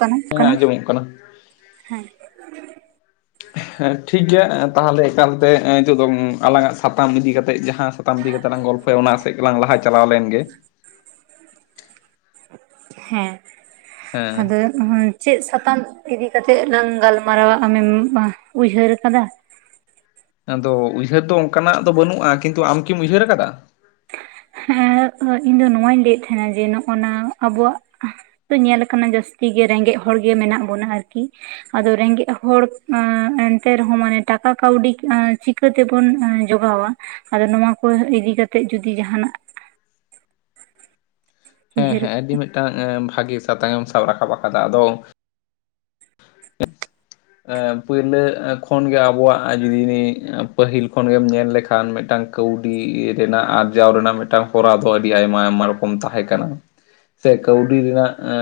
ᱠᱟᱱᱟ ᱦᱮᱸ ᱠᱟᱱᱟ ᱟᱸᱡᱚᱢᱚᱜ ᱦᱮᱸ᱾ ᱦᱮᱸ ᱴᱷᱤᱠ ᱜᱮᱭᱟ ᱛᱟᱦᱚᱸᱞᱮ ᱮᱠᱟᱞᱛᱮ ᱦᱤᱛᱚᱜ ᱫᱚ ᱟᱞᱟᱝᱟᱜ ᱥᱟᱛᱟᱢ ᱤᱫᱤ ᱠᱟᱛᱮᱜ ᱡᱟᱦᱟᱸ ᱫᱚ ᱥᱟᱛᱟᱢ ᱤᱫᱤ ᱠᱟᱛᱮᱜ ᱞᱟᱝ ᱜᱚᱞᱯᱷᱚᱭᱟ ᱚᱱᱟ ᱥᱮᱫ ᱜᱮᱞᱟᱝ ᱞᱟᱦᱟ ᱪᱟᱞᱟᱣ ᱞᱮᱱ ᱜᱮ᱾ ᱦᱮᱸ ᱦᱮᱸ ᱟᱫᱚ, ᱦᱳᱭ, ᱪᱮᱫ ᱥᱟᱛᱟᱢ ᱤᱫᱤ ᱠᱟᱛᱮᱜ ᱞᱟᱝ ᱜᱟᱞᱢᱟᱨᱟᱣᱟ ᱟᱢᱮᱢ ᱩᱭᱦᱟᱹᱨ ᱟᱠᱟᱫᱟ? ᱟᱫᱚ ᱩᱭᱦᱟᱹᱨ ᱫᱚ ᱚᱱᱠᱟᱱᱟᱜ ᱫᱚ ᱵᱟᱱᱩᱜ-ᱟ᱾ ᱠᱤᱱᱛᱩ ᱟᱢ ᱠᱤᱢ ᱩᱭᱦᱟᱹᱨ ᱟᱠᱟᱫᱟ? ᱦᱮᱸ ᱤᱧ ᱫᱚ ᱱᱚᱣᱟᱧ ᱞᱟᱹᱭᱮᱫ ᱛᱟᱦᱮᱸᱱᱟ ᱡᱮ ᱱᱚᱜ- ᱱᱟ ᱟᱵᱚᱣᱟᱜ, ᱛᱚ ᱧᱮᱞ ᱟᱠᱟᱱᱟ ᱡᱟᱹᱥᱛᱤ ᱜᱮ ᱨᱮᱸᱜᱮᱡ ᱦᱚᱲ ᱜᱮ ᱢᱮᱱᱟᱜ ᱵᱚᱱᱟ ᱟᱹᱨᱠᱤ᱾ ᱟᱫᱚ ᱨᱮᱸᱜᱮᱸᱡ ᱦᱚᱲ ᱚ ᱮᱱᱛᱮ ᱨᱮ ᱦᱚᱸ ᱢᱟᱱᱮ ᱴᱟᱠᱟ ᱠᱟᱹᱣᱰᱤ ᱮ ᱪᱤ ᱪᱤᱠᱟᱹ ᱛᱮᱵᱚᱱ ᱮ ᱡᱚᱜᱟᱣᱟ? ᱟᱫᱚ ᱱᱚᱣᱟ ᱠᱚ ᱤᱫᱤ ᱠᱟᱛᱮᱜ ᱡᱩᱫᱤ ᱡᱟᱦᱟᱱᱟᱜ ᱦᱮᱸ ᱩᱭᱦᱟᱹᱨ ᱦᱮᱸ ᱟᱹᱰᱤ ᱢᱤᱫᱴᱟᱝ ᱵᱷᱟᱜᱤ ᱥᱟᱛᱟᱢ ᱮᱢ ᱥᱟᱵ ᱨᱟᱠᱟᱵ ᱟᱠᱟᱫᱟ᱾ ᱟᱫᱚ [inaudible] ᱯᱩᱭᱞᱟᱹ ᱠᱷᱚᱱ ᱜᱮ ᱟᱵᱚᱣᱟᱜ ᱡᱩᱫᱤ ᱯᱟᱹᱦᱤᱞ ᱠᱷᱚᱱ ᱜᱮᱢ ᱧᱮᱞ ᱞᱮᱠᱷᱟᱱ ᱢᱤᱫᱴᱟᱝ, ᱠᱟᱹᱶᱰᱤ ᱨᱮᱱᱟᱜ ᱟᱨᱡᱟᱣ ᱨᱮᱱᱟᱜ ᱢᱤᱫᱴᱟᱝ ᱦᱚᱨᱟ ᱫᱚ ᱟᱹᱰᱤ ᱟᱭᱢᱟ ᱟᱭᱢᱟ ᱨᱚᱠᱚᱢ ᱛᱟᱦᱮᱸ ᱠᱟᱱᱟ᱾ ᱥᱮ ᱠᱟᱹᱣᱰᱤ ᱨᱮᱱᱟᱜ ᱮ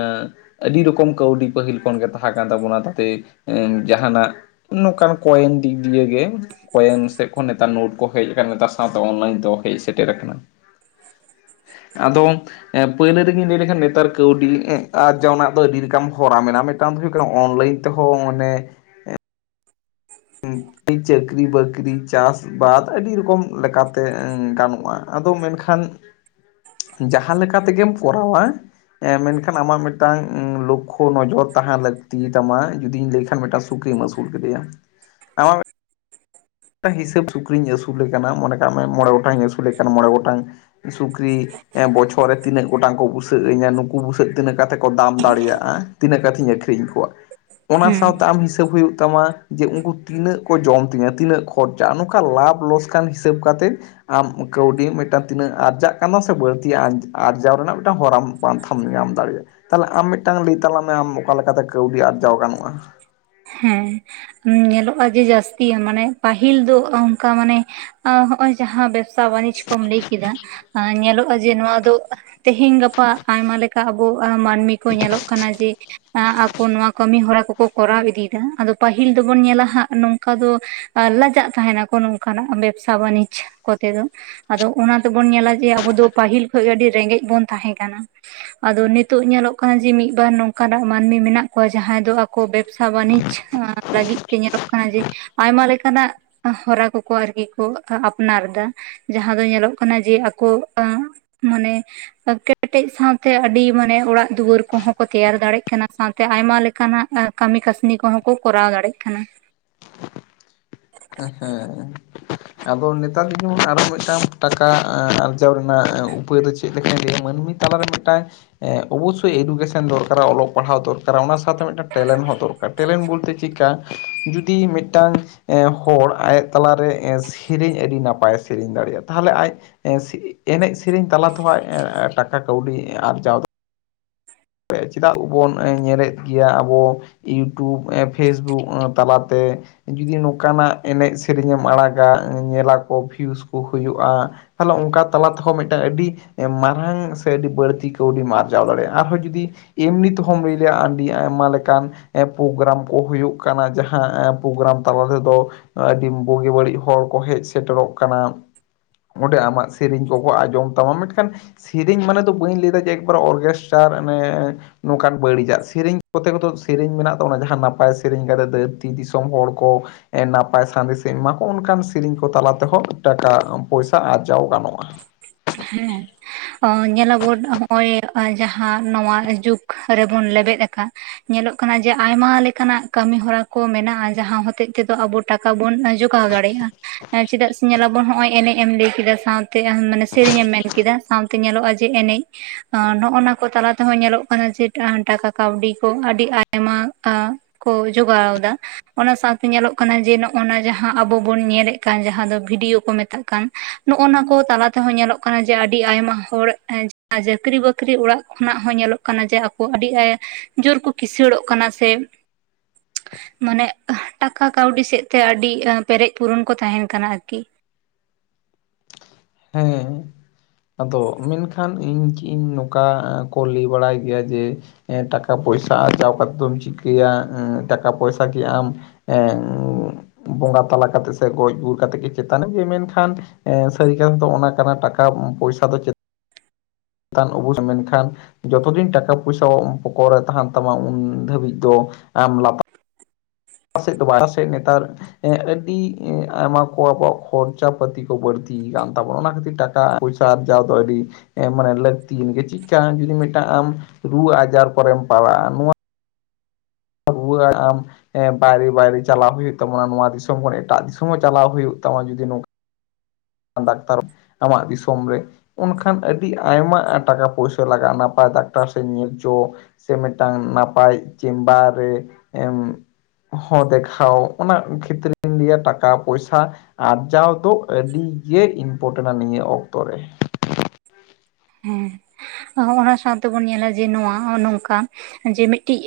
ᱟᱹᱰᱤ ᱨᱚᱠᱚᱢ ᱠᱟᱹᱣᱰᱤ ᱯᱟᱹᱦᱤᱞ ᱠᱷᱚᱱ ᱜᱮ ᱛᱟᱦᱮᱸ ᱠᱟᱱ ᱛᱟᱵᱚᱱᱟ ᱾ ᱚᱱᱟᱛᱮ ᱮ ᱡᱟᱦᱟᱸᱱᱟᱜ ᱱᱚᱝᱠᱟᱱ ᱠᱚᱭᱮᱱ ᱫᱤᱠ ᱫᱤᱭᱮ ᱜᱮ, ᱠᱚᱭᱮᱱ ᱥᱮᱫ ᱠᱷᱚᱱ ᱱᱮᱛᱟᱨ ᱱᱳᱴ ᱠᱚ ᱦᱮᱡ ᱟᱠᱟᱱᱟ ᱱᱮᱛᱟᱨ ᱥᱟᱶᱛᱮ ᱚᱱᱞᱟᱭᱤᱱ ᱫᱚ ᱦᱮᱡ ᱥᱮᱴᱮᱨ ᱟᱠᱟᱱᱟ᱾ ᱟᱫᱚ ᱮ ᱯᱟᱹᱭᱞᱟᱹ ᱨᱮᱜᱤᱧ ᱞᱟᱹᱭ ᱞᱮᱠᱷᱟᱱ ᱱᱮᱛᱟᱨ ᱠᱟᱹᱣᱰᱤ ᱟᱨᱡᱟᱣ ᱨᱮᱱᱟᱜ ᱫᱚ ᱟᱹᱰᱤ ᱨᱚᱠᱚᱢ ᱦᱚᱨᱟ ᱢᱮᱱᱟᱜ-ᱟ᱾ ᱢᱤᱫᱴᱟᱱ ᱫᱚ ᱦᱩᱭᱩᱜ ᱠᱟᱱᱟ ᱚᱱᱞᱟᱭᱤᱱ, ᱛᱮ ᱦᱚ ᱢᱟᱱᱮ ᱪᱟᱹᱠᱨᱤ ᱵᱟᱹᱠᱨᱤ ᱪᱟᱥ ᱵᱟᱫ ᱟᱹᱰᱤ ᱨᱚᱠᱚᱢ ᱞᱮᱠᱟ ᱛᱮ ᱜᱟᱱᱚᱜ-ᱟ᱾ ᱟᱫᱚ ᱢᱮᱱᱠᱷᱟᱱ ᱡᱟᱦᱟᱸ ᱞᱮᱠᱟ ᱛᱮᱜᱮᱢ ᱠᱚᱨᱟᱣᱟ ᱮᱸ ᱢᱮᱱᱠᱷᱟᱱ ᱟᱢᱟᱜ ᱢᱤᱫᱴᱟᱝ ᱞᱚᱠᱠᱷᱳ ᱱᱚᱡᱚᱨ ᱛᱟᱦᱮᱸᱱ ᱞᱟᱹᱠᱛᱤ ᱛᱟᱢᱟ᱾ ᱡᱩᱫᱤᱧ ᱞᱟᱹᱭ ᱠᱷᱟᱱ ᱢᱤᱫᱴᱟᱝ ᱥᱩᱠᱨᱤᱢ ᱟᱹᱥᱩᱞ ᱠᱮᱫᱮᱭᱟ, ᱟᱢᱟᱜ ᱦᱤᱥᱟᱹᱵ ᱥᱩᱠᱨᱤᱧ ᱟᱹᱥᱩᱞᱮ ᱠᱟᱱᱟ, ᱢᱚᱱᱮ ᱠᱟᱜ ᱢᱮ ᱢᱚᱬᱮ ᱜᱚᱴᱟᱝ ᱤᱧ ᱟᱹᱥᱩᱞᱮ ᱠᱟᱱ ᱢᱚᱬᱮ ᱜᱚᱴᱟᱝ ᱥᱩᱠᱨᱤ ᱮᱸ ᱵᱚᱪᱷᱚᱨ ᱨᱮ ᱛᱤᱱᱟᱹᱜ ᱜᱚᱴᱟᱝ ᱠᱚ ᱵᱩᱥᱟᱹᱜ ᱟᱹᱧᱟᱹ ᱱᱩᱠᱩ ᱵᱩᱥᱟᱹᱜ ᱛᱤᱱᱟᱹᱜ ᱠᱟᱛᱮᱫ ᱠᱚ ᱫᱟᱢ ᱫᱟᱲᱮᱭᱟᱜᱼᱟ᱾ ᱛᱤᱱᱟᱹᱜ ᱠᱟᱛᱮᱧ ᱟᱹᱠᱷᱨᱤᱧ ᱠᱚᱣᱟ᱾ ᱚᱱᱟ ᱦᱮᱸ ᱥᱟᱶᱛᱮ ᱟᱢ ᱦᱤᱥᱟᱹᱵ ᱦᱩᱭᱩᱜ ᱛᱟᱢᱟ ᱡᱮ ᱩᱱᱠᱩ ᱛᱤᱱᱟᱹᱜ ᱠᱚ ᱡᱚᱢ ᱛᱤᱧᱟᱹ ᱛᱤᱱᱟᱹᱜ ᱠᱷᱚᱨᱪᱟᱜᱼᱟ ᱱᱚᱝᱠᱟ ᱞᱟᱵᱷ ᱞᱚᱥᱠᱟᱱ ᱦᱤᱥᱟᱹᱵ ᱠᱟᱛᱮᱫ ᱟᱢ ᱠᱟᱹᱣᱰᱤ ᱢᱤᱫᱴᱟᱝ ᱛᱤᱱᱟᱹᱜ ᱟᱨᱡᱟᱜ ᱠᱟᱱᱟ ᱥᱮ ᱵᱟᱹᱲᱛᱤᱭᱟᱜ ᱟᱡ ᱟᱨᱡᱟᱣ ᱨᱮᱱᱟᱜ ᱢᱤᱫᱴᱟᱝ ᱦᱚᱨᱟᱢ ᱯᱟᱱᱛᱷᱟᱢ ᱧᱟᱢ ᱫᱟᱲᱮᱭᱟᱜᱼᱟ᱾ ᱛᱟᱦᱚᱞᱮ ᱟᱢ ᱢᱤᱫᱴᱟᱝ ᱞᱟᱹᱭ ᱛᱟᱞᱟᱝ ᱢᱮ ᱟᱢ ᱚᱠᱟ ᱞᱮᱠᱟᱛᱮ ᱠᱟᱹᱣᱰᱤ ᱟᱨᱡᱟᱣ ᱜᱟᱱᱚᱜᱼᱟ? ᱦᱮᱸ᱾ ᱩᱸ ᱧᱮᱞᱚᱜᱼᱟ ᱡᱮ ᱡᱟᱹᱥᱛᱤ ᱢᱟᱱᱮ ᱯᱟᱹᱦᱤᱞ ᱫᱚ ᱚᱱᱠᱟ ᱢᱟᱱᱮ ᱮᱸ ᱦᱚᱸᱜᱼᱚᱭ ᱡᱟᱦᱟᱸ ᱵᱮᱵ ᱥᱟ ᱵᱟᱱᱤᱡ ᱠᱚᱢ ᱞᱟᱹᱭ ᱠᱮᱫᱟ ᱮᱸ ᱧᱮᱞᱚᱜᱼᱟ ᱡᱮ ᱱᱚᱣᱟ ᱫᱚ ᱛᱮᱦᱮᱹᱧ ᱜᱟᱯᱟ ᱟᱭᱢᱟ ᱞᱮᱠᱟ ᱟᱵᱚ ᱟ ᱢᱟᱹᱱᱢᱤ ᱠᱚ ᱧᱮᱞᱚᱜ ᱠᱟᱱᱟ ᱡᱮ, ᱟ ᱟᱠᱚ ᱱᱚᱣᱟ ᱠᱟᱹᱢᱤ ᱦᱚᱨᱟ ᱠᱚᱠᱟ ᱠᱚᱨᱟᱣ ᱤᱫᱤ ᱫᱟ ᱟᱫᱚ ᱯᱟᱹᱦᱤᱞ ᱫᱚᱵᱚᱱ ᱧᱮᱞᱟ ᱦᱟᱸᱜ ᱱᱚᱝᱠᱟ ᱫᱚ ᱟ ᱞᱟᱡᱟᱜ ᱛᱟᱦᱮᱱᱟ ᱠᱚ ᱱᱚᱝᱠᱟᱱᱟᱜ ᱵᱮᱵᱥᱟ ᱵᱟᱹᱱᱤᱡᱽ ᱠᱚᱛᱮ ᱫᱚ, ᱟᱫᱚ ᱚᱱᱟ ᱛᱮᱵᱚᱱ ᱧᱮᱞᱟ ᱡᱮ ᱟᱵᱚ ᱫᱚ ᱯᱟᱹᱦᱤᱞ ᱠᱷᱚᱡ ᱜᱮ ᱟᱹᱰᱤ ᱨᱮᱸᱜᱮᱡ ᱵᱚᱱ ᱛᱟᱦᱮᱸ ᱠᱟᱱᱟ᱾ ᱟᱫᱚ ᱱᱤᱛᱳᱜ ᱧᱮᱞᱚᱜ ᱠᱟᱱᱟ ᱡᱮ ᱢᱤᱫ ᱵᱟᱨ ᱱᱚᱝᱠᱟᱱᱟᱜ ᱢᱟᱹᱱᱢᱤ ᱢᱮᱱᱟᱜ ᱠᱚᱣᱟ ᱡᱟᱦᱟᱸᱭ ᱫᱚ ᱟᱠᱚ ᱵᱮᱵᱽᱥᱟ ᱵᱟᱱᱤᱡᱽ ᱪᱷᱟᱸ ᱞᱟᱹᱜᱤᱫ ᱛᱮ ᱧᱮᱞᱚᱜ ᱠᱟᱱᱟ ᱡᱮ, ᱟᱭᱢᱟ ᱞᱮᱠᱟᱱᱟᱜ ᱦᱚᱨᱟ ᱠᱚᱠᱚ ᱟᱨᱠᱤ ᱠᱚ ᱟᱯᱱᱟᱨ ᱮᱫᱟ᱾ ᱡᱟᱦᱟᱸ ᱫᱚ ᱧᱮᱞᱚᱜ ᱠᱟᱱᱟ ᱡᱮ ᱟᱠᱚ ᱮᱸ ᱢᱟᱱᱮ ᱠᱮᱴᱮᱡ ᱥᱟᱶᱛᱮ ᱟᱹᱰᱤ ᱢᱟᱱᱮ ᱚᱲᱟᱜ ᱫᱩᱣᱟᱹᱨ ᱠᱚᱦᱚᱸ ᱠᱚ ᱛᱮᱭᱟᱨ ᱫᱟᱲᱮᱜ ᱠᱟᱱᱟ ᱥᱟᱶ ᱛᱮ ᱟᱭᱢᱟ ᱞᱮᱠᱟᱱᱟᱜ ᱮᱸ ᱠᱟᱹᱢᱤ ᱠᱟᱹᱥᱱᱤ ᱠᱚᱦᱚᱸ ᱠᱚ ᱠᱚᱨᱟᱣ ᱫᱟᱲᱮᱜ ᱠᱟᱱᱟ᱾ ᱮᱸ ᱦᱮᱸ᱾ ᱟᱫᱚ ᱱᱮᱛᱟᱨ ᱫᱚ ᱡᱮᱢᱚᱱ ᱟᱨᱚ ᱢᱤᱫᱴᱟᱝ ᱴᱟᱠᱟ ᱮᱸ ᱟᱨᱡᱟᱣ ᱨᱮᱱᱟᱜ ᱩᱯᱟᱹᱭ ᱫᱚ ᱪᱮᱫ ᱞᱮᱠᱟᱧ ᱞᱮᱭᱟ ᱢᱟᱹᱱᱢᱤ ᱛᱟᱞᱟᱨᱮ ᱢᱤᱫᱴᱟᱝ ᱮᱸ ᱚᱵᱚᱥᱥᱳᱭ ᱮᱰᱩᱠᱮᱥᱚᱱ ᱫᱚᱨᱠᱟᱨᱚᱜ-ᱟ ᱚᱞᱚᱜ ᱯᱟᱲᱦᱟᱣ ᱫᱚᱨᱠᱟᱨᱟ ᱚᱱᱟ ᱥᱟᱶᱛᱮ ᱢᱤᱫᱴᱟᱝ ᱴᱮᱞᱮᱱ ᱦᱚᱸ ᱫᱚᱨᱠᱟᱨ ᱴᱮᱞᱮᱱ ᱵᱚᱞᱛᱮ ᱪᱤᱠᱠᱟ ᱡᱩᱫᱤ ᱢᱤᱫᱴᱟᱝ ᱮᱸ ᱦᱚᱲ ᱟᱡ ᱛᱟᱞᱟᱨᱮ ᱥᱮᱨᱮᱧ ᱟᱹᱰᱤ ᱱᱟᱯᱟᱭᱮ ᱥᱮᱨᱮᱧ ᱫᱟᱲᱮᱭᱟᱜᱼᱟ ᱛᱟᱦᱚᱞᱮ ᱟᱡ ᱮᱸ ᱮᱱᱮᱡ ᱥᱮᱨᱮᱧ ᱛᱟᱞᱟ ᱛᱮᱦᱚᱸ ᱟᱡ ᱴᱟᱠᱟ ᱠᱟᱹᱣᱰᱤ ᱟᱨᱡᱟᱣ ᱪᱮᱫᱟᱜ ᱵᱚᱱ ᱧᱮᱞᱮᱫ ᱜᱮᱭᱟ ᱟᱵᱚ ᱤᱭᱩᱴᱩᱵᱽ ᱮᱸ ᱯᱷᱮᱥᱵᱩᱠ ᱛᱟᱞᱟ ᱛᱮ ᱡᱩᱫᱤ ᱱᱚᱝᱠᱟᱱᱟᱜ ᱮᱱᱮᱡ ᱥᱮᱨᱮᱧ ᱮᱢ ᱟᱲᱟᱜᱟ ᱮᱸ ᱧᱮᱞᱟᱠᱚ ᱵᱷᱤᱭᱩᱥ ᱠᱚ ᱦᱩᱭᱩᱜᱼᱟ᱾ ᱛᱟᱦᱞᱮ ᱚᱱᱠᱟ ᱛᱟᱞᱟ ᱛᱮᱦᱚᱸ ᱢᱤᱫᱴᱟᱝ ᱟᱹᱰᱤ ᱮᱸ ᱢᱟᱨᱟᱝ ᱥᱮ ᱟᱹᱰᱤ ᱵᱟᱹᱲᱛᱤ ᱠᱟᱹᱣᱰᱤᱢ ᱟᱨᱡᱟᱣ ᱫᱟᱲᱮᱭᱟᱜᱼᱟ ᱟᱨᱦᱚᱸ ᱡᱩ ᱫᱤᱱ ᱮᱢᱱᱤ ᱛᱮᱦᱚᱢ ᱞᱟᱹᱭ ᱟᱹᱰᱤ ᱟᱭᱢᱟ ᱞᱮᱠᱟᱱ ᱮᱸ ᱯᱳᱜᱨᱟᱢ ᱠᱚ ᱦᱩᱭᱩᱜ ᱠᱟᱱᱟ ᱡᱟᱦᱟᱸ ᱯᱳᱜᱨᱟᱢ ᱛᱟᱞᱟ ᱛᱮᱫᱚ ᱟᱹᱰᱤ ᱵᱩᱜᱤ ᱵᱟᱹᱲᱤᱡ ᱦᱚᱲ ᱠᱚ ᱦᱮᱡ ᱥᱮᱴᱮᱨᱚᱜ ᱠᱟᱱᱟ᱾ ᱚᱸᱰᱮ ᱟᱢᱟᱜ ᱥᱮᱨᱮᱧ ᱠᱚᱠᱚ ᱟᱸᱡᱚᱢ ᱛᱟᱢᱟ ᱢᱮᱴᱠᱷᱟᱱ ᱥᱮᱨᱮᱧ ᱢᱟᱱᱮ ᱫᱚ ᱵᱟᱹᱧ ᱞᱟᱹᱭᱫᱟ ᱡᱮ ᱮᱠᱵᱟᱨᱮ ᱚᱨᱜᱮᱥᱴᱟᱨ ᱚᱱᱮ ᱱᱚᱝᱠᱟᱱ ᱵᱟᱹᱲᱤᱡᱟᱜ ᱥᱮᱨᱮᱧ ᱠᱚᱛᱮ ᱠᱚᱫᱚ ᱥᱮᱨᱮᱧ ᱢᱮᱱᱟᱜ ᱛᱟᱵᱚᱱᱟ ᱡᱟᱦᱟᱸ ᱱᱟᱯᱟᱭ ᱥᱮᱨᱮᱧ ᱠᱟᱛᱮ ᱫᱷᱟᱹᱨᱛᱤ ᱫᱤᱥᱚᱢ ᱦᱚᱲ ᱠᱚ ᱮᱸ ᱱᱟᱯᱟᱭ ᱥᱟᱸᱫᱮᱥ ᱮᱢ ᱮᱢᱟ ᱠᱚᱣᱟ ᱚᱱᱠᱟᱱ ᱥᱮᱨᱮᱧ ᱠᱚ ᱛᱟᱞᱟ ᱛᱮᱦᱚᱸ ᱴᱟᱠᱟ ᱯᱚᱭᱥᱟ ᱟᱨᱡᱟᱣ ᱜᱟᱱᱚᱜᱼᱟ᱾ ᱦᱮᱸ᱾ ᱮᱸ ᱧᱮᱞᱚᱜᱚᱫ ᱦᱚᱸᱜᱼᱚᱭ ᱡᱟᱦᱟᱸ ᱱᱚᱣᱟ ᱡᱩᱜᱽ ᱨᱮᱵᱚᱱ ᱞᱮᱵᱮᱫ ᱟᱠᱟᱫ ᱧᱮᱞᱚᱜ ᱠᱟᱱᱟ ᱡᱮ ᱟᱭᱢᱟ ᱞᱮᱠᱟᱱᱟᱜ ᱠᱟᱹᱢᱤ ᱦᱚᱨᱟ ᱠᱚ ᱢᱮᱱᱟᱜᱼᱟ ᱡᱟᱦᱟᱸ ᱦᱚᱛᱮᱡ ᱛᱮᱫᱚ ᱟᱵᱚ ᱴᱟᱠᱟ ᱵᱚᱱ ᱟ ᱡᱚᱜᱟᱣ ᱫᱟᱲᱮᱭᱟᱜᱼᱟ, ᱮᱸ ᱪᱮᱫᱟᱜ ᱥᱮ ᱧᱮᱞᱟᱵᱚᱱ ᱦᱚᱸᱜᱼᱚᱭ ᱮᱱᱮᱡ ᱮᱢ ᱞᱟᱹᱭ ᱠᱮᱫᱟ ᱥᱟᱶ ᱮᱸ ᱢᱟᱱᱮ ᱥᱮᱨᱮᱧ ᱮᱢ ᱢᱮᱱ ᱠᱮᱫᱟ ᱥᱟᱶᱛᱮ ᱧᱮᱞᱚᱜᱼᱟ ᱡᱮ ᱮᱱᱮᱡ ᱱᱚᱜᱼᱱᱟ ᱠᱚ ᱛᱟᱞᱟ ᱛᱮᱦᱚᱸ ᱧᱮᱞᱚᱜ ᱠᱟᱱᱟ ᱡᱮ ᱴᱟᱠᱟ ᱠᱟᱹᱣᱰᱤ ᱠᱚ ᱟᱹᱰᱤ ᱟᱭᱢᱟ ᱟᱸ ᱠᱚ ᱡᱚᱜᱟᱣ ᱫᱟ᱾ ᱚᱱᱟ ᱥᱟᱶᱛᱮ ᱧᱮᱞᱚᱜ ᱠᱟᱱᱟ ᱡᱮ ᱱᱚᱜᱼᱱᱟ ᱡᱟᱦᱟᱸ ᱟᱵᱚ ᱵᱚᱱ ᱧᱮᱞᱮᱫ ᱠᱟᱱ ᱡᱟᱦᱟᱸ ᱫᱚ ᱵᱷᱤᱰᱭᱳ ᱠᱚ ᱢᱮᱛᱟᱜ ᱠᱟᱱ ᱱᱚᱜᱼᱱᱟ ᱠᱚ ᱛᱟᱞᱟ ᱛᱮᱦᱚᱸ ᱧᱮᱞᱚᱜ ᱠᱟᱱᱟ ᱡᱮ ᱟᱹᱰᱤ ᱟᱭᱢᱟ ᱦᱚᱲ ᱪᱟᱠᱨᱤ-ᱵᱟᱹᱠᱨᱤ ᱚᱲᱟᱜ ᱠᱷᱚᱱᱟᱜ ᱦᱚᱸ ᱧᱮᱞᱚᱜ ᱡᱮ ᱟᱠᱚ ᱟᱹᱰᱤ ᱟᱭ ᱡᱳᱨ ᱠᱚ ᱠᱤᱥᱟᱹᱬᱚᱜ ᱠᱟᱱᱟ ᱥᱮ [unintelligible] ᱢᱟᱱᱮ ᱴᱟᱠᱟ ᱠᱟᱹᱣᱰᱤ ᱥᱮᱫ ᱛᱮ ᱟᱹᱰᱤ ᱯᱮᱨᱮᱡ ᱯᱩᱨᱚᱱ ᱠᱚ ᱛᱟᱦᱮᱱ ᱠᱟᱱᱟ ᱟᱨᱠᱤ᱾ ᱦᱮᱸ᱾ ᱟᱫᱚ ᱢᱮᱱᱠᱷᱟᱱ ᱤᱧ ᱪᱤᱜ ᱤᱧ ᱱᱚᱠᱟ ᱠᱳ ᱞᱟᱹᱭ ᱵᱟᱲᱟᱭ ᱜᱮᱭᱟ ᱡᱮ ᱮᱸ ᱴᱟᱠᱟ ᱯᱚᱭᱥᱟ ᱟᱨᱡᱟᱣ ᱠᱟᱛᱮᱜ ᱫᱚᱢ ᱪᱤᱠᱟᱹᱭᱟ ᱴᱟᱠᱟ ᱯᱚᱭᱥᱟ ᱠᱤ ᱟᱢ ᱮᱸ ᱩᱸ [unintelligible] ᱵᱚᱸᱜᱟ ᱛᱟᱞᱟ ᱠᱟᱛᱮᱜ ᱥᱮ ᱜᱚᱡ ᱜᱩᱨ ᱠᱟᱛᱮᱜ ᱜᱮ ᱪᱮᱛᱟᱱ ᱜᱮ ᱢᱮᱱᱠᱷᱟᱱ ᱮᱸ ᱥᱟᱹ [unintelligible] ᱚᱱᱟ ᱠᱟᱱᱟ ᱴᱟᱠᱟ ᱯᱚᱭᱥᱟ ᱫᱚ ᱪᱮᱫ ᱛᱟᱱ ᱚᱵᱚᱥ ᱢᱮᱱᱠᱷᱟᱱ ᱡᱚᱛᱚ ᱫᱤᱱ ᱴᱟᱠᱟ ᱯᱚᱭᱥᱟ ᱯᱚᱠᱚᱨ ᱨᱮ ᱛᱟᱦᱮᱱ ᱛᱟᱢᱟ ᱩᱱ ᱫᱷᱟᱹᱵᱤᱡ ᱫᱚ ᱟᱢ ᱞᱟᱯ [unintelligible] ᱱᱮᱛᱟᱨ ᱟᱹᱰᱤ ᱟᱭᱢᱟ ᱠᱚ ᱟᱵᱚᱣᱟᱜ ᱠᱷᱚᱨᱪᱟ ᱯᱟᱛᱤ ᱠᱚ ᱵᱟᱹᱲᱛᱤᱭ ᱠᱟᱱ ᱛᱟᱵᱚᱱᱟ ᱚᱱᱟ ᱠᱷᱟᱹᱛᱤᱨ ᱴᱟᱠ ᱠᱟ ᱯᱩᱭᱥᱟ ᱟᱨᱡᱟᱣ ᱟᱹᱰᱤ ᱢᱟᱱᱮ ᱞᱟᱹᱠᱛᱤᱭᱮᱱ ᱜᱮ ᱪᱮᱫᱠᱟ ᱡᱩᱫᱤ ᱟᱢ ᱨᱩ ᱟᱡᱟᱨ ᱠᱚᱨᱮᱢ ᱯᱟᱲᱟᱜᱼᱟ ᱱᱚᱣᱟ ᱨᱩᱣᱟᱹᱜ ᱟᱢ ᱦᱮᱸ ᱵᱟᱭᱨᱮ ᱵᱟᱭᱨᱮ ᱪᱟᱞᱟᱣ ᱦᱳᱭᱳᱜ ᱛᱟᱢᱟ ᱱᱚᱣᱟ ᱫᱤᱥᱚᱢ ᱠᱷᱚᱱ ᱮᱴᱟᱜ ᱫᱤᱥᱚᱢ ᱦᱚᱸ ᱪᱟᱞᱟᱣ ᱦᱳᱭᱳᱜ ᱛᱟᱢᱟ ᱡᱩᱫᱤ ᱱᱚᱝᱠᱟ ᱰᱟᱠᱛᱟᱨ ᱟᱢᱟᱜ ᱫᱤᱥᱚᱢ ᱨᱮ ᱩᱱᱠᱷᱟᱱ ᱟᱹᱰᱤ ᱟᱭᱢᱟ ᱴᱟᱠᱟ ᱯᱚᱭᱥᱟᱹ ᱞᱟᱜᱟᱜᱼᱟ ᱱᱟᱯᱟᱭ ᱰᱟᱠᱛᱟᱨ ᱥᱮᱫ ᱧᱮᱞ ᱪᱚ᱾ ᱥᱮ ᱢᱮᱫᱴᱟᱝ ᱱᱟᱯᱟᱭ ᱪᱮᱢᱵᱟᱨ ᱨᱮ ᱮᱢ ᱦᱚᱸ ᱫᱮᱷᱟᱣ ᱚᱱᱟ ᱠᱷᱮᱛᱨᱮ ᱞᱟᱹᱭᱟ ᱴᱟᱠᱟ ᱯᱚᱭᱥᱟ ᱟᱨᱡᱟᱣ ᱫᱚ ᱟᱹᱰᱤ ᱜᱮ ᱤᱤᱱᱯᱚᱴᱮᱱᱼᱟ ᱱᱤᱭᱟᱹ ᱚᱠᱛᱚ ᱨᱮ᱾ ᱦᱮᱸ ᱚᱱᱟ ᱥᱟᱶᱛᱮᱵᱩᱱ ᱧᱮᱞᱟ ᱡᱮ ᱱᱚᱣᱟ ᱱᱚᱝᱠᱟ ᱡᱮ ᱢᱤᱫᱴᱤᱡ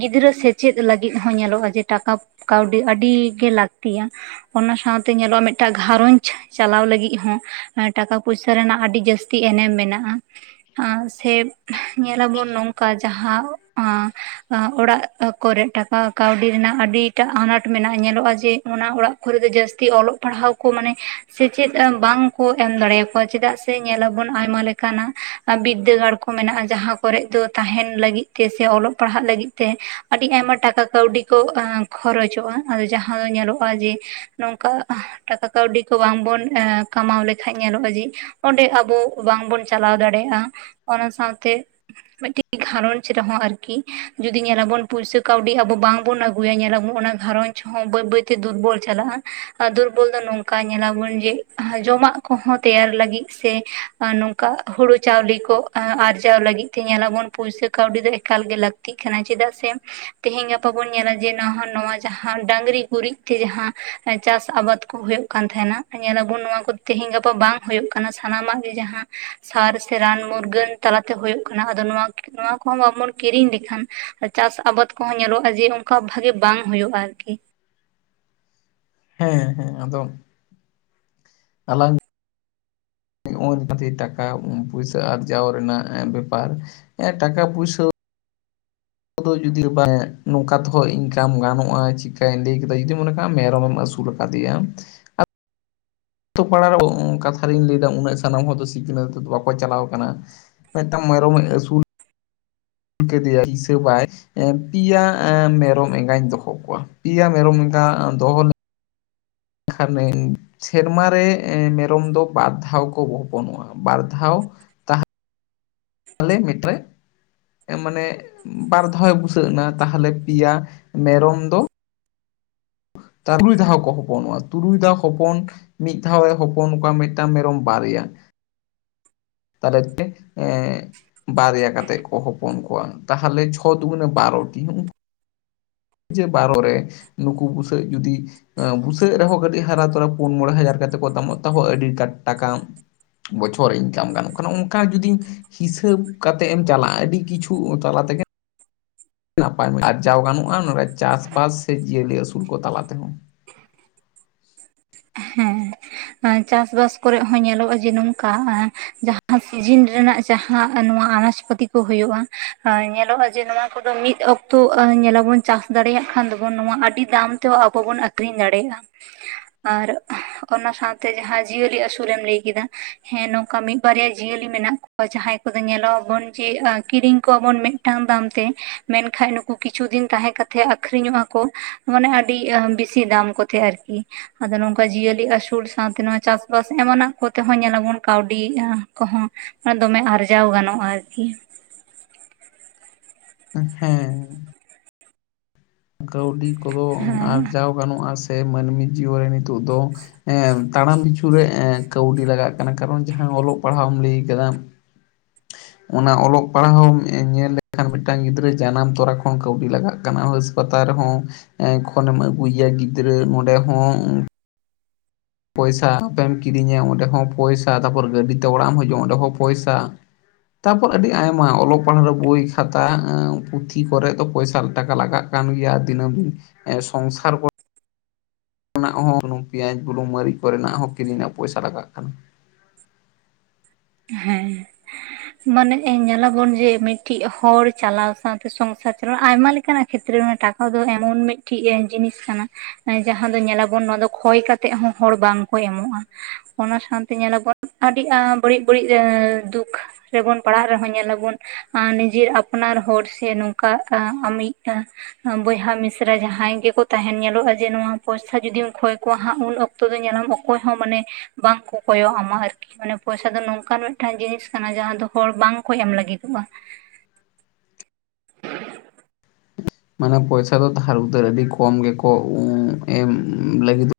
ᱜᱤᱫᱽᱨᱟᱹ ᱥᱮᱪᱮᱫ ᱞᱟᱹᱜᱤᱫ ᱦᱚᱸ ᱧᱮᱞᱚᱜᱼᱟ ᱡᱮ ᱴᱟᱠᱟᱯ ᱠᱟᱹᱣᱰᱤ ᱟᱹᱰᱤᱜᱮ ᱞᱟᱹᱠᱛᱤᱭᱟ᱾ ᱚᱱᱟ ᱥᱟᱶᱛᱮ ᱧᱮᱞᱚᱜᱼᱟ ᱢᱮᱜᱴᱟᱜ ᱜᱷᱟᱨᱚᱸᱧᱡᱽ ᱪᱟᱞᱟᱣ ᱞᱟᱹᱜᱤᱫ ᱴᱟᱠᱟ ᱯᱚᱭᱥᱟ ᱨᱮᱱᱟᱜ ᱟᱹᱰᱤ ᱡᱟᱹᱥ ᱛᱤ ᱮᱱᱮᱢ ᱢᱮᱱᱟᱜ [unintelligible] ᱟᱸ ᱥᱮ ᱧᱮᱞᱟᱵᱚᱱ ᱱᱚᱝᱠᱟ ᱡᱟᱦᱟᱸ ᱟᱸ ᱚᱲᱟᱜ ᱠᱚᱨᱮ ᱴᱟᱠᱟ ᱠᱟᱹᱣᱰᱤ ᱨᱮᱱᱟᱜ ᱟᱹᱰᱤᱴᱟᱜ ᱟᱱᱟᱴ ᱢᱮᱱᱟᱜᱼᱟ ᱧᱮᱞᱚᱜᱼᱟ ᱡᱮ ᱚᱱᱟ ᱚᱲᱟᱜ ᱠᱚᱨᱮ ᱫᱚ ᱡᱟᱹᱥᱛᱤ ᱯᱟᱲᱦᱟᱣ ᱠᱚ ᱢᱟᱱᱮ ᱥᱮᱪᱮᱫ ᱵᱟᱝ ᱠᱚ ᱮᱢ ᱫᱟᱲᱮᱭᱟᱠᱚᱣᱟ ᱪᱮᱫᱟᱜ ᱥᱮ ᱧᱮᱞᱟᱵᱚᱱ ᱟᱭᱢᱟ ᱞᱮᱠ ᱠᱟᱱᱟ ᱵᱤᱫᱽᱫᱟᱹᱜᱟᱲ ᱠᱚ ᱢᱮᱱᱟᱜᱼᱟ ᱡᱟᱦᱟᱸ ᱠᱚᱨᱮᱜ ᱫᱚ ᱛᱟᱦᱮᱱ ᱞᱟᱹᱜᱤᱫ ᱛᱮ ᱥᱮ ᱚᱞᱚᱜ ᱯᱟᱲᱦᱟᱜ ᱞᱟᱹᱜᱤᱫ ᱛᱮ ᱟᱹᱰᱤ ᱟᱭᱢᱟ ᱴᱟᱠᱟ ᱠᱟᱹᱣᱰᱤ ᱠᱚ ᱠᱷᱚᱨᱚᱪᱚᱜᱼᱟ ᱟᱫᱚ ᱡᱟᱦᱟᱸ ᱫᱚ ᱧᱮᱞᱚᱜᱼᱟ ᱡᱮ ᱱᱚᱝᱠᱟ ᱴᱟᱠᱟ ᱠᱟᱹᱣᱰᱤ ᱠᱚ ᱵᱟᱝᱵᱚᱱ ᱠᱟᱢᱟᱣ ᱞᱮᱠᱷᱟᱱᱡ ᱧᱮᱞᱚᱜᱼᱟ ᱡᱮ ᱚᱸᱰᱮ ᱟᱵᱚ ᱵᱟᱝᱵᱚᱱ ᱪᱟᱞᱟᱣ ᱫᱟᱲᱮᱭᱟᱜᱼᱟ ᱚᱱᱟ ᱥᱟᱶᱛᱮ ᱢᱤᱫᱴᱤᱜ ᱜᱷᱟᱨᱚᱸᱧᱡᱽ ᱨᱮᱦᱚᱸ ᱟᱨᱠᱤ ᱡᱩᱫᱤ ᱧᱮᱞᱟᱵᱚᱱ ᱯᱩᱭᱥᱟ ᱠᱟᱹᱣᱰᱤ ᱟᱵᱚ ᱵᱟᱝᱵᱚᱱ ᱟᱹᱜᱩᱭᱟ ᱧᱮᱞᱟᱵᱚᱱ ᱚᱱᱟ ᱜᱷᱟᱨᱚᱸᱧᱡᱽ ᱦᱚᱸ ᱵᱟᱹᱭ ᱵᱟᱹᱭᱛᱮ ᱫᱩᱨᱵᱚᱞ ᱪᱟᱞᱟᱜᱼᱟ ᱟᱨ ᱫᱩᱨᱵᱚᱞ ᱫᱚ ᱱᱚᱝᱠᱟ ᱧᱮᱞᱟᱵᱚᱱ ᱡᱮ ᱦᱟᱸ ᱡᱚᱢᱟᱜ ᱠᱚᱦᱚᱸ ᱛᱮᱭᱟᱨ ᱞᱟᱹᱜᱤᱫ ᱥᱮ ᱱᱚ ᱚᱱᱠᱟ ᱦᱩᱲᱩ ᱪᱟᱣᱞᱮ ᱠᱚ ᱟᱨᱡᱟᱣ ᱞᱟᱹᱜᱤᱫ ᱛᱮ ᱧᱮᱞᱟᱵᱚᱱ ᱯᱩᱭᱥᱟᱹ ᱠᱟᱹᱣᱰᱤ ᱫᱚ ᱮᱠᱟᱞ ᱜᱮ ᱞᱟᱹᱠ -ᱛᱤᱜ ᱠᱟᱱᱟ, ᱪᱮᱫᱟᱜ ᱥᱮ ᱛᱮᱦᱮᱧ ᱜᱟᱯᱟ ᱵᱚᱱ ᱧᱮᱞᱟ ᱡᱮ ᱱᱟ ᱱᱚᱣᱟ ᱡᱟᱦᱟᱸ ᱰᱟᱝᱨᱤ ᱜᱩᱨᱤᱡ ᱛᱮ ᱡᱟᱦᱟᱸ ᱪᱟᱥ ᱟᱵᱟᱫ ᱠᱚ ᱦᱩᱭᱩᱜ ᱠᱟᱱ ᱛᱟᱦᱮᱱᱟ ᱧᱮᱞᱟᱵᱚᱱ ᱱᱚᱣᱟ ᱠᱚ ᱛᱮᱦᱤᱧ ᱜᱟᱯᱟ ᱵᱟᱝ ᱦᱩᱭᱩᱜ ᱠᱟᱱᱟ ᱥᱟᱱᱟᱢᱟᱜ ᱜᱮ ᱡᱟᱦᱟᱸ ᱥᱟᱨ ᱥᱮ ᱨᱟᱱ ᱢᱩᱨᱜᱟᱹᱱ ᱛᱟᱞᱟᱛᱮ ᱦᱩᱭᱩᱜ ᱠᱟᱱᱟ ᱟᱫᱚ ᱱᱚᱣᱟ ᱠᱚᱦᱚᱸ ᱵᱟᱵᱚᱱ ᱠᱤᱨᱤᱧ ᱞᱮᱠᱷᱟᱱ, ᱪᱟᱥ ᱟᱵᱟᱫᱽ ᱠᱚᱦᱚᱸ ᱧᱮᱞᱚᱜᱼᱟ ᱡᱮ ᱚᱱᱠᱟ ᱵᱷᱟᱜᱤ ᱵᱟᱝ ᱦᱩᱭᱩᱜᱼᱟ ᱟᱨᱠᱤ᱾ ᱦᱮᱸ ᱦᱮᱸ ᱟᱫᱚ ᱟᱞᱟᱝ [unintelligible] ᱴᱟᱠᱟ ᱯᱳᱭᱥᱟᱹ ᱟᱨᱡᱟᱣ ᱵᱮᱯᱟᱨ ᱵᱮᱯᱟᱨ ᱮ ᱴᱟᱠᱟ ᱯᱩᱭᱥᱟᱹ [unintelligible] ᱡᱩᱫᱤ ᱵᱟᱝ ᱱᱚᱝᱠᱟ ᱛᱮᱦᱚᱸ ᱤᱱᱠᱟᱢ ᱜᱟᱱᱚᱜᱼᱟ ᱪᱤᱠᱟᱹᱧ ᱞᱟᱹᱭ ᱠᱮᱫᱟ ᱡᱩᱫᱤᱢ ᱢᱚᱱᱮ ᱠᱟᱜᱼᱟ ᱢᱮᱨᱚᱢᱮᱢ ᱟᱹᱥᱩᱞ᱾ ᱠᱟᱫᱤᱭᱟᱢ᱾ ᱛᱚ ᱯᱟᱲᱟᱣ ᱠᱟᱛᱷᱟ ᱨᱤᱧ ᱞᱟᱹᱭᱫᱟ ᱩᱱᱟᱹᱜ ᱥᱟᱱᱟᱢ ᱦᱚᱲ ᱫᱚ ᱥᱤᱠᱷᱱᱟᱹᱛ ᱫᱚ ᱵᱟᱠᱚ ᱪᱟᱞᱟᱣ ᱟᱠᱟᱱᱟ᱾ ᱢᱤᱫᱴᱟᱝ ᱢᱮᱨᱚᱢᱮ ᱟᱹᱥᱩᱞ ᱠᱤᱫᱤᱭᱟ ᱦᱤᱥᱟᱹᱵᱟᱭ ᱾ ᱯᱮᱭᱟ ᱢᱮᱨᱚᱢ ᱮᱸᱜᱟᱧ ᱫᱚᱦᱚ ᱠᱚᱣᱟ ᱯᱮᱭᱟ ᱢᱮᱨᱚᱢ ᱮᱸᱜᱟ ᱫᱚᱦᱚ ᱠᱷᱟᱱᱤᱧ ᱥᱮᱨᱢᱟ ᱨᱮ ᱢᱮᱨᱚᱢ ᱫᱚ ᱵᱟᱨ ᱫᱷᱟᱣ ᱠᱚ ᱦᱚᱯᱚᱱᱚᱜᱼᱟ, ᱵᱟᱨ ᱫᱷᱟᱣ ᱟᱞᱮ ᱢᱤᱛᱨᱮ᱾ ᱢᱟᱱᱮ ᱵᱟᱨᱫᱷᱟᱮ ᱵᱩᱥᱟᱹᱜ ᱮᱱᱟ ᱛᱟᱦᱚᱞᱮ ᱯᱮᱭᱟ ᱢᱮᱨᱚᱢ ᱫᱚ, ᱛᱩᱨᱩᱭ ᱫᱷᱟᱣ ᱠᱚ ᱦᱚᱯᱚᱱᱚᱜᱼᱟ, ᱛᱩᱨᱩᱭ ᱫᱷᱟᱣ ᱦᱚᱯᱚᱱ ᱢᱤᱫ ᱫᱷᱟᱣ ᱮ ᱦᱚᱯᱚᱱ ᱠᱚᱣᱟ ᱢᱤᱫᱴᱟᱝ ᱢᱮᱨᱚᱢ ᱵᱟᱨᱭᱟ᱾ ᱛᱟᱦᱞᱮ [unintelligible] ᱮᱻ ᱵᱟᱨᱭᱟ ᱠᱟᱛᱮᱜ ᱠᱚ ᱦᱚᱯᱚᱱ ᱠᱚᱣᱟ ᱛᱟᱦᱚᱞᱮ ᱪᱷᱚ ᱫᱚ ᱜᱩᱱᱮ ᱵᱟᱨᱚᱴᱤ ᱦᱩᱸ᱾ ᱡᱮ ᱵᱟᱨᱚ ᱠᱚᱨᱮ ᱱᱩᱠᱩ ᱵᱩᱥᱟᱹᱜ ᱡᱩᱫᱤ ᱵᱩᱥᱟᱹᱜ ᱨᱮᱦᱚᱸ ᱠᱟᱹᱴᱤᱡ ᱦᱟᱨᱟ ᱛᱚᱨᱟ ᱯᱩᱱ ᱢᱚᱬᱮ ᱦᱟᱡᱟᱨ ᱠᱟᱛᱮᱫ ᱠᱚ ᱫᱟᱢᱚᱜ ᱛᱟᱵᱚᱣᱟ ᱟᱹᱰᱤ ᱴᱟᱠ ᱴᱟᱠᱟᱢ᱾ ᱵᱚᱪᱷᱚᱨ ᱤᱱᱠᱟᱢ ᱜᱟᱱᱚᱜ ᱠᱟᱱᱟ ᱚᱱᱠᱟ ᱡᱩᱫᱤᱧ ᱦᱤᱥᱟᱹᱵ ᱠᱟᱛᱮᱜ ᱮᱢ ᱪᱟᱞᱟᱜᱼᱟ, ᱟᱹᱰᱤ ᱠᱤᱪᱷᱩ ᱛᱟᱞᱟ ᱛᱮᱜᱮ ᱱᱟᱯᱟᱭ ᱟᱨᱡᱟᱣ ᱜᱟᱱᱚᱜᱼᱟ ᱱᱚᱰᱮ ᱪᱟᱥᱵᱟᱥ ᱥᱮ ᱡᱤᱭᱟᱹᱞᱤ ᱟᱹᱥᱩᱞ ᱠᱚ ᱛᱟᱞᱟ ᱛᱮᱦᱚᱸ ᱾ ᱪᱟᱥᱵᱟᱥ ᱠᱚᱨᱮᱜ ᱦᱚᱸ ᱧᱮᱞᱚᱜᱼᱟ ᱡᱮ ᱱᱚᱝᱠᱟ ᱡᱟᱦᱟᱸ ᱥᱤᱡᱤᱱ ᱨᱮᱱᱟᱜ ᱡᱟᱦᱟᱸ ᱱᱚᱣᱟ ᱟᱱᱟᱡ ᱯᱟᱹᱛᱤ ᱠᱚ ᱦᱩᱭᱩᱜᱼᱟ ᱧᱮᱞᱚᱜᱼᱟ ᱡᱮ ᱱᱚᱣᱟ ᱟ ᱫᱚ ᱢᱤᱫ ᱚᱠᱛᱚ ᱧᱮᱞᱟᱵᱚᱱ ᱪᱟᱥ ᱫᱟᱲᱮᱭᱟᱜ ᱠᱷᱟᱱ ᱫᱚ ᱵᱚᱱ ᱱᱚᱣᱟ ᱟᱹᱰᱤ ᱫᱟᱢ ᱛᱮᱦᱚ ᱟᱵᱚ ᱵᱚᱱ ᱟᱠᱷᱨᱤᱧ ᱫᱟᱲᱮᱭᱟᱜᱼᱟ ᱾ ᱟᱨ ᱚᱱᱟ ᱥᱟᱶ ᱱᱚᱛᱮ ᱡᱟᱦᱟᱸ ᱡᱤᱭᱟᱹᱞᱤ ᱟᱹᱥᱩᱞᱮᱢ ᱞᱟᱹᱭ ᱠᱮᱫᱟ, ᱦᱮᱸ ᱱᱚᱝᱠᱟ ᱢᱤᱫ ᱵᱟᱨᱭᱟ ᱡᱤᱭᱟᱹᱞᱤ ᱢᱮᱱᱟᱜ ᱠᱚ ᱡᱟᱦᱟᱸᱭ ᱠᱚᱫᱚ ᱧᱮᱞᱚᱜ ᱟᱵᱚᱱ ᱡᱮ ᱠᱤᱨᱤᱧ ᱠᱚᱣᱟᱵᱚᱱ ᱢᱤᱫᱴᱟᱝ ᱫᱟᱢ ᱛᱮ ᱢᱮᱱᱠᱷᱟᱡ -ᱠᱩ ᱠᱤᱪᱷᱩ ᱫᱤᱱ ᱛᱟᱦᱮᱸ ᱠᱟᱛᱮᱫ ᱟᱠᱷᱨᱤᱧᱚᱜᱼᱟ ᱠᱚ ᱢᱟᱱᱮ ᱟᱹᱰᱤ ᱵᱮᱥᱤ ᱫᱟᱢ ᱠᱚᱛᱮ ᱟᱨᱠᱤ ᱾ ᱟᱫᱚ ᱱᱚᱝᱠᱟ ᱡᱤᱭᱟᱹᱞᱤ ᱟᱥᱩᱞ ᱥᱟᱶᱛᱮ ᱱᱚᱣᱟ ᱪᱟᱥ ᱵᱟᱥ ᱮᱢᱟᱱᱟᱜ ᱠᱚᱛᱮᱦᱚᱸ ᱧᱮᱞᱞᱟᱵᱚᱱ ᱠᱟᱹᱣᱰᱤ ᱠᱚᱦᱚᱸ ᱟᱨ ᱫᱚᱢᱮ ᱟᱨᱡᱟᱣ ᱜᱟᱱᱚᱜᱼᱟ ᱟᱨᱠᱤ ᱾ ᱦᱮᱸᱻ ᱠᱟᱹᱣᱰᱤ ᱠᱚᱫᱚ ᱦᱮᱸ ᱟᱨᱡᱟᱣ ᱜᱟᱱᱚᱜᱼᱟ ᱥᱮ ᱢᱟᱹᱱᱢᱤ ᱡᱤᱭᱚᱱ ᱨᱮ ᱱᱤᱛᱚᱜ ᱫᱚ ᱛᱟᱲᱟᱢ ᱯᱤᱪᱷᱩ ᱨᱮ ᱠᱟᱹᱣᱰᱤ ᱞᱟᱜᱟᱜ ᱠᱟᱱᱟ ᱠᱟᱨᱚᱱ ᱡᱟᱦᱟᱸ ᱚᱞᱚᱜ ᱯᱟᱲᱦᱟᱣᱮᱢ ᱞᱟᱹᱭ ᱠᱟᱫᱟ [inaudible] ᱚᱱᱟ ᱚᱞᱚᱜ ᱯᱟᱲᱦᱟᱣ ᱧᱮᱞ ᱞᱮᱠᱷᱟᱱ ᱢᱤᱫᱴᱟᱝ ᱜᱤᱫᱽᱨᱟᱹ ᱡᱟᱱᱟᱢ ᱛᱚᱨᱟ ᱠᱷᱚᱱ ᱠᱟᱹᱣᱰᱤ ᱞᱟᱜᱟᱜ ᱠᱟᱱᱟ ᱦᱚᱥ ᱦᱟᱥᱯᱟᱛᱟᱞ ᱨᱮᱦᱚᱸ ᱮᱻ ᱠᱷᱚᱱᱮᱢ ᱟᱹᱜᱩᱭᱮᱭᱟ ᱜᱤᱫᱽᱨᱟᱹ ᱱᱚᱸᱰᱮ ᱦᱚᱸ ᱯᱚᱭᱥᱟ ᱟᱯᱮᱢ ᱠᱤᱨᱤᱧᱟ ᱚᱸᱰᱮ ᱦᱚᱸ ᱛᱟᱯᱚᱨ ᱛᱟᱯᱚᱨ ᱜᱟᱹᱰᱤ ᱛᱮ ᱚᱲᱟᱜ ᱮᱢ ᱦᱤᱡᱩᱜᱼᱟ ᱚᱸᱰᱮ ᱦᱚᱸ ᱯᱚᱭᱥᱟ ᱛᱟᱯᱚᱨ ᱟᱹᱰᱤ ᱟᱭᱢᱟ ᱚᱞᱚᱜ ᱯᱟᱲᱦᱟᱜ ᱨᱮ ᱵᱳᱭ ᱠᱷᱟᱛᱟ ᱯᱩᱛᱷᱤ ᱠᱚᱨᱮ ᱫᱚ ᱯᱚᱭᱥᱟ ᱴᱟᱠᱟ ᱞᱟᱜᱟᱜ ᱠᱟᱱ ᱜᱮᱭᱟ ᱫᱤᱱᱳᱢ ᱥᱚᱝᱥᱟᱨ ᱠᱷᱚᱱᱟᱜ ᱦᱚᱸ ᱥᱩᱱᱩᱢ ᱯᱮᱸᱭᱟᱡᱽ ᱵᱩᱞᱩᱝ ᱢᱟᱹᱨᱤᱪ ᱠᱚᱨᱮᱱᱟᱜ ᱦᱚᱸ ᱠᱤᱨᱤᱧᱟᱜ ᱯᱚᱭᱥᱟ ᱞᱟᱜᱟᱜ ᱠᱟᱱᱟ ᱾ ᱦᱮᱸ᱾ ᱢᱟᱱᱮ ᱧᱮᱞᱟᱵᱚᱱ ᱡᱮ ᱢᱤᱫᱴᱤᱡ ᱦᱚᱲ ᱪᱟᱞᱟᱣ ᱥᱟᱶᱛᱮ ᱥᱚᱝᱥᱟᱨ ᱪᱟᱞᱟᱣ ᱟᱭᱢᱟ ᱞᱮᱠᱟᱱᱟᱜ ᱠᱷᱮᱛᱨᱮ ᱨᱮ ᱢᱟᱱᱮ ᱴᱟᱠᱟ ᱫᱚ ᱮᱢᱚᱱ ᱢᱤᱫᱴᱮᱡ ᱡᱤᱱᱤᱥ ᱠᱟᱱᱟ ᱡᱟᱦᱟᱸ ᱫᱚ ᱧᱮᱞᱟᱵᱚᱱ ᱱᱚᱣᱟ ᱫᱚ ᱠᱷᱚᱭ ᱠᱟᱛᱮᱜ ᱦᱚᱸ ᱦᱚᱲ ᱵᱟᱝᱠᱚ ᱮᱢᱚᱜ-ᱟ ᱾ ᱚᱱᱟ ᱥᱟᱶᱛᱮ ᱧᱮᱞᱟᱵᱚᱱ ᱟᱹᱰᱤ ᱟ ᱵᱟᱹᱲᱤᱡ ᱵᱟᱹᱲᱤᱡ ᱮ ᱫᱩᱠ ᱨᱮᱵᱚᱱ ᱯᱟᱲᱦᱟᱜ ᱨᱮᱦᱚᱸ ᱧᱮᱞᱟᱵᱚᱱ ᱟ ᱱᱤᱡᱮᱨ ᱟᱯᱱᱟᱨ ᱦᱚᱲ ᱥᱮ ᱱᱚᱝᱠᱟ ᱟᱢᱤᱡ ᱟ ᱵᱚᱭᱦᱟ ᱢᱤᱥᱨᱟ ᱡᱟᱦᱟᱸᱭ ᱜᱮᱠᱚ ᱛᱟᱦᱮᱸᱱ ᱧᱮᱞᱚᱜ-ᱟ ᱡᱮ ᱱᱚᱣᱟ ᱯᱚᱭᱥᱟ ᱡᱩᱚᱫᱤᱢ ᱠᱷᱚᱭ ᱠᱚᱣᱟ ᱦᱟᱸᱜ ᱩᱱ ᱚᱠ ᱛᱚ ᱫᱚ ᱧᱮᱞᱟᱢ ᱚᱠᱚᱭ ᱦᱚᱸ ᱢᱟᱱᱮ, ᱵᱟᱝ ᱠᱚ ᱠᱚᱭᱚᱜ ᱟᱢᱟ ᱢᱟᱱᱮ ᱟᱹᱨᱠᱤ ᱯᱚᱭᱥᱟ ᱫᱚ ᱱᱚᱝᱠᱟᱱ ᱢᱤᱫᱴᱟᱝ ᱡᱤᱱᱤᱥ ᱠᱟᱱᱟ ᱡᱟᱦᱟᱸ ᱫᱚ ᱦᱚᱲ ᱵᱟᱝᱠᱚ ᱮᱢ ᱞᱟᱹᱜᱤᱫᱚᱜ-ᱟ ᱾ ᱢᱟᱱᱮ ᱯᱚᱭᱥᱟ ᱫᱚ ᱫᱷᱟᱨ ᱩᱫᱷᱟᱹᱨ ᱟᱹᱰᱤ ᱠᱚᱢ ᱜᱮᱠᱚ ᱮᱢ ᱞᱟᱹᱜᱤᱫ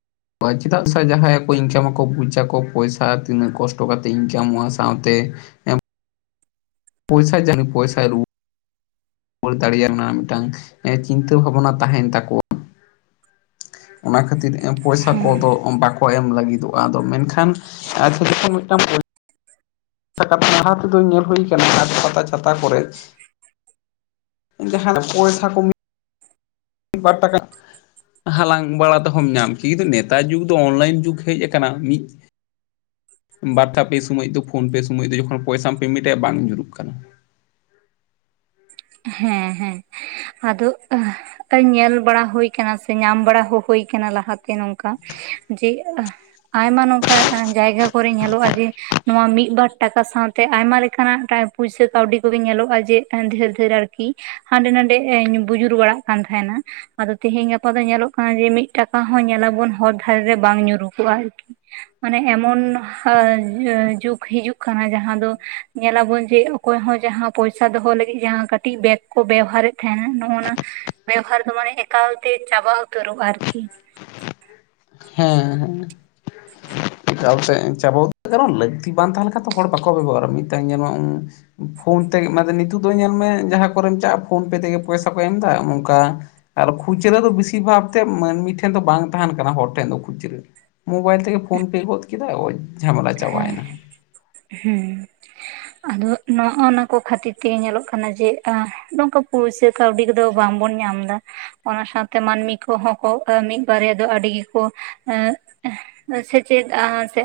[inaudible] ᱪᱮᱫᱟᱜ ᱥᱮ ᱡᱟᱦᱟᱸᱭ ᱠᱚ ᱤᱱᱠᱟᱢᱟᱠᱚ ᱵᱩᱡᱟᱠᱚ ᱯᱚᱭᱥᱟ ᱛᱤᱱᱟᱹᱜ ᱠᱚᱥᱴᱚ ᱠᱟᱛᱮ ᱤᱱᱠᱟᱢᱚᱜ-ᱟ ᱥᱟᱶᱛᱮ ᱮᱢ, ᱯᱚᱭᱥᱟ ᱡᱟᱹᱱᱤᱡ ᱯᱚᱭᱥᱟ ᱨᱩ ᱨᱩᱣᱟᱹᱲ ᱫᱟᱲᱮᱭᱟᱜ ᱚᱱᱟ ᱢᱤᱫᱴᱟᱝ ᱪᱤᱱᱛᱟᱹ ᱵᱷᱟᱵᱱᱟ ᱛᱟᱦᱮᱸᱱ ᱛᱟᱠᱚᱣᱟ ᱚᱱᱟ ᱠᱷᱟᱹᱛᱤᱨ ᱮᱢ ᱯᱚᱭᱥᱟ ᱠᱚᱫᱚ ᱦᱮᱸ ᱵᱟᱠᱚ ᱞᱟᱹᱜᱤᱫᱚᱜ-ᱟ, ᱟᱫᱚ ᱢᱮᱱᱠᱷᱟᱱ ᱟᱪᱪᱟ ᱡᱚᱠᱷᱚᱱ ᱢᱤᱫᱴᱟᱝ ᱯᱚᱭ ᱥᱟ ᱠᱟᱛᱷᱟ ᱡᱟᱦᱟᱸ ᱛᱮᱫᱚ ᱧᱮᱞ ᱦᱩᱭ ᱟᱠᱟᱱᱟ ᱦᱟᱴ ᱯᱟᱛᱟ ᱪᱷᱟᱛᱟ ᱠᱚᱨᱮ ᱡᱟᱦᱟ ᱨᱮ ᱯᱚᱭᱥᱟ ᱠᱚ ᱢᱤᱫ ᱵᱟᱴ ᱴᱟᱠᱟ ᱦᱟᱞᱟᱝ ᱵᱟᱲᱟ ᱛᱮᱦᱚᱢ ᱧᱟᱢᱟ, ᱠᱤᱱᱛᱩ ᱱᱮᱛᱟᱨ ᱡᱩᱜᱽ ᱫᱚ ᱚᱱᱞᱟᱭᱤᱱ ᱡᱩᱜᱽ ᱦᱮᱸᱡ ᱟᱠᱟᱱᱟ ᱢᱤᱫ ᱵᱟᱨᱛᱷᱟ ᱯᱮ ᱥᱚᱢᱚᱭ ᱫᱚ ᱯᱷᱳᱱ ᱯᱮ ᱥᱚᱢᱚᱭ ᱫᱚ ᱡᱚᱠᱷᱚᱱ ᱯᱚᱭᱥᱟᱢ ᱯᱮᱢᱮᱱᱴ ᱟᱭᱟ ᱵᱟᱝ ᱧᱩᱨᱩᱜ ᱠᱟᱱᱟ ᱦᱮᱸ ᱦᱮᱸ ᱟᱫᱚ ᱧᱮᱞ ᱵᱟᱲᱟ ᱦᱳᱭ ᱟᱠᱟᱱᱟ, ᱥᱮ ᱧᱟᱢ ᱵᱟᱲᱟ ᱦᱚᱸ ᱦᱳᱭ ᱟᱠᱟᱱᱟ ᱞᱟᱦᱟ ᱛᱮ ᱱᱚᱝᱠᱟ ᱡᱮ ᱟᱭᱢᱟ ᱱᱚᱝᱠᱟ ᱡᱟᱭᱜᱟ ᱠᱚᱨᱮ ᱧᱮᱞᱚᱜ-ᱟ ᱡᱮ ᱱᱚᱣᱟ ᱢᱤᱫ ᱵᱟᱨ ᱴᱟᱠᱟ ᱥᱟᱶᱛᱮ ᱟᱭᱢᱟ ᱞᱮᱠᱟᱱᱟᱜ ᱴᱟᱭ ᱯᱩᱭᱥᱟᱹ ᱠᱟᱹᱣᱰᱤ ᱠᱚᱜᱮ ᱧᱮᱞᱚᱜ-ᱟ ᱡᱮ ᱰᱷᱮᱨ ᱫᱷᱮᱨ ᱟᱹᱨᱠᱤ ᱠᱤ ᱦᱟᱸᱰᱮ ᱱᱟᱰᱮᱧ ᱮ ᱵᱩᱡᱩᱨ ᱵᱟᱲᱟᱜ ᱠᱟᱱ ᱛᱟᱦᱮᱸᱱᱟ ᱟᱫᱚ ᱛᱮᱦᱮᱸᱧ ᱜᱟᱯᱟ ᱫᱚ ᱧᱮᱞᱚᱜ ᱠᱟᱱᱟ ᱡᱮ ᱢᱤᱫ ᱴᱟᱠᱟ ᱦᱚᱸ ᱧᱮᱞᱟᱵᱚᱱ ᱦᱚᱨ ᱫᱷᱟᱨᱮ ᱨᱮ ᱵᱟᱝ ᱧᱩᱨᱩ ᱠᱚᱚᱜ-ᱟ ᱟᱹᱨᱠᱤ ᱾ ᱢᱟᱱᱮ ᱮᱢᱚᱱ ᱦᱟ ᱡᱩᱜᱽ ᱦᱤᱡᱩᱜ ᱠᱟᱱᱟ, ᱡᱟᱦᱟᱸ ᱫᱚ ᱼᱼ ᱧᱮᱞᱟᱵᱚᱱ ᱡᱮ, ᱚᱠᱚᱭ ᱦᱚᱸ ᱡᱟᱦᱟᱸ ᱯᱚᱭᱥᱟ ᱫᱚᱦᱚ ᱞᱟᱹᱜᱤᱫ ᱡᱟᱦᱟᱸ ᱠᱟ [unintelligible] ᱼᱼ ᱴᱤᱡ [unintelligible] ᱵᱮᱜᱽ ᱠᱚ ᱵᱮᱣᱦᱟᱨᱮᱫ ᱛᱟᱦᱮᱸᱱᱟ, ᱱᱚᱜ-ᱚ ᱱᱟ ᱼᱼ ᱵᱮᱣᱦᱟᱨ ᱫᱚ ᱢᱟᱱᱮ ᱮᱠᱟᱞ ᱛᱮ ᱪᱟᱵᱟ ᱩᱛᱟᱹᱨᱚᱜ-ᱟ ᱟᱹᱨᱠᱤ। ᱦᱮᱸ ᱦᱮᱸ। ᱮᱠᱟᱞ ᱛᱮ ᱪᱟᱵᱟ [inaudible] ᱠᱟᱨᱚᱱ ᱞᱟᱹᱠᱛᱤ ᱵᱟᱝ ᱛᱟᱦᱮᱸ ᱞᱮᱱᱠᱷᱟᱱ ᱛᱚ ᱦᱚᱲ ᱵᱟᱠᱚ ᱵᱮᱵᱚᱦᱟᱨᱟ। ᱢᱤᱫᱴᱟᱝ ᱧᱮᱞ ᱢᱮ [unintelligible] ᱼᱼ ᱯᱷᱳᱱ ᱛᱮᱜᱮ ᱢᱟᱱᱮ ᱱᱤᱛᱚᱜ ᱫᱚ ᱧᱮᱞ ᱢᱮ ᱡᱟᱦᱟᱸ ᱠᱚᱨᱮᱢ ᱪᱟᱜ-ᱟ ᱯᱷᱳᱱ ᱯᱮ ᱛᱮᱜᱮ ᱯᱚᱭᱥᱟ ᱠᱚ ᱮᱢ ᱮᱫᱟ ᱱᱚᱝᱠᱟ ᱟᱨ ᱠᱷᱩᱪᱨᱟᱹ ᱫᱚ ᱵᱮᱥᱤᱨ ᱵᱷᱟᱜᱽ ᱛᱮ ᱢᱟᱹᱱᱢᱤ ᱴᱷᱮᱱ ᱫᱚ ᱵᱟᱝ ᱛᱟᱦᱮᱸᱱ ᱠᱟᱱᱟ ᱦᱚᱲ ᱴᱷᱮᱱ ᱫᱚ ᱠᱷᱩᱪᱨᱟᱹ᱾ ᱢᱳᱵᱟᱭᱤᱞ ᱛᱮ ᱜᱮ ᱯᱷᱳᱱ ᱯᱮ ᱜᱚᱫ ᱠᱮᱫᱟ ᱳᱭ᱾ ᱡᱷᱟᱢᱮᱞᱟ ᱦᱮᱸ, ᱪᱟᱵᱟᱭᱮᱱᱟ ᱦᱮᱸ᱾ ᱟᱫᱚ ᱱᱚᱜ-ᱚ ᱱᱚᱣᱟ ᱠᱚ ᱠᱷᱟᱹᱛᱤᱨ ᱛᱮ ᱧᱮᱞᱚᱜ ᱠᱟᱱᱟ ᱡᱮ, ᱟ ᱱᱚᱝᱠᱟ ᱯᱚᱭᱥᱟᱹ ᱠᱟᱹᱣᱰᱤ ᱠᱚᱫᱚ ᱵᱟᱝ ᱵᱚᱱ ᱧᱟᱢ ᱮᱫᱟ᱾ ᱚᱱᱟ ᱥᱟᱶ ᱛᱮ ᱢᱟᱹᱱᱢᱤ ᱠᱚᱦᱚᱸ ᱠᱚ ᱢᱤᱫ ᱵᱟᱨᱭᱟ ᱫᱚ ᱟᱹᱰᱤ ᱜᱮᱠᱚ ᱮᱸ ᱥᱮ ᱪᱮᱫ ᱟ ᱛᱮᱫ ᱼᱼ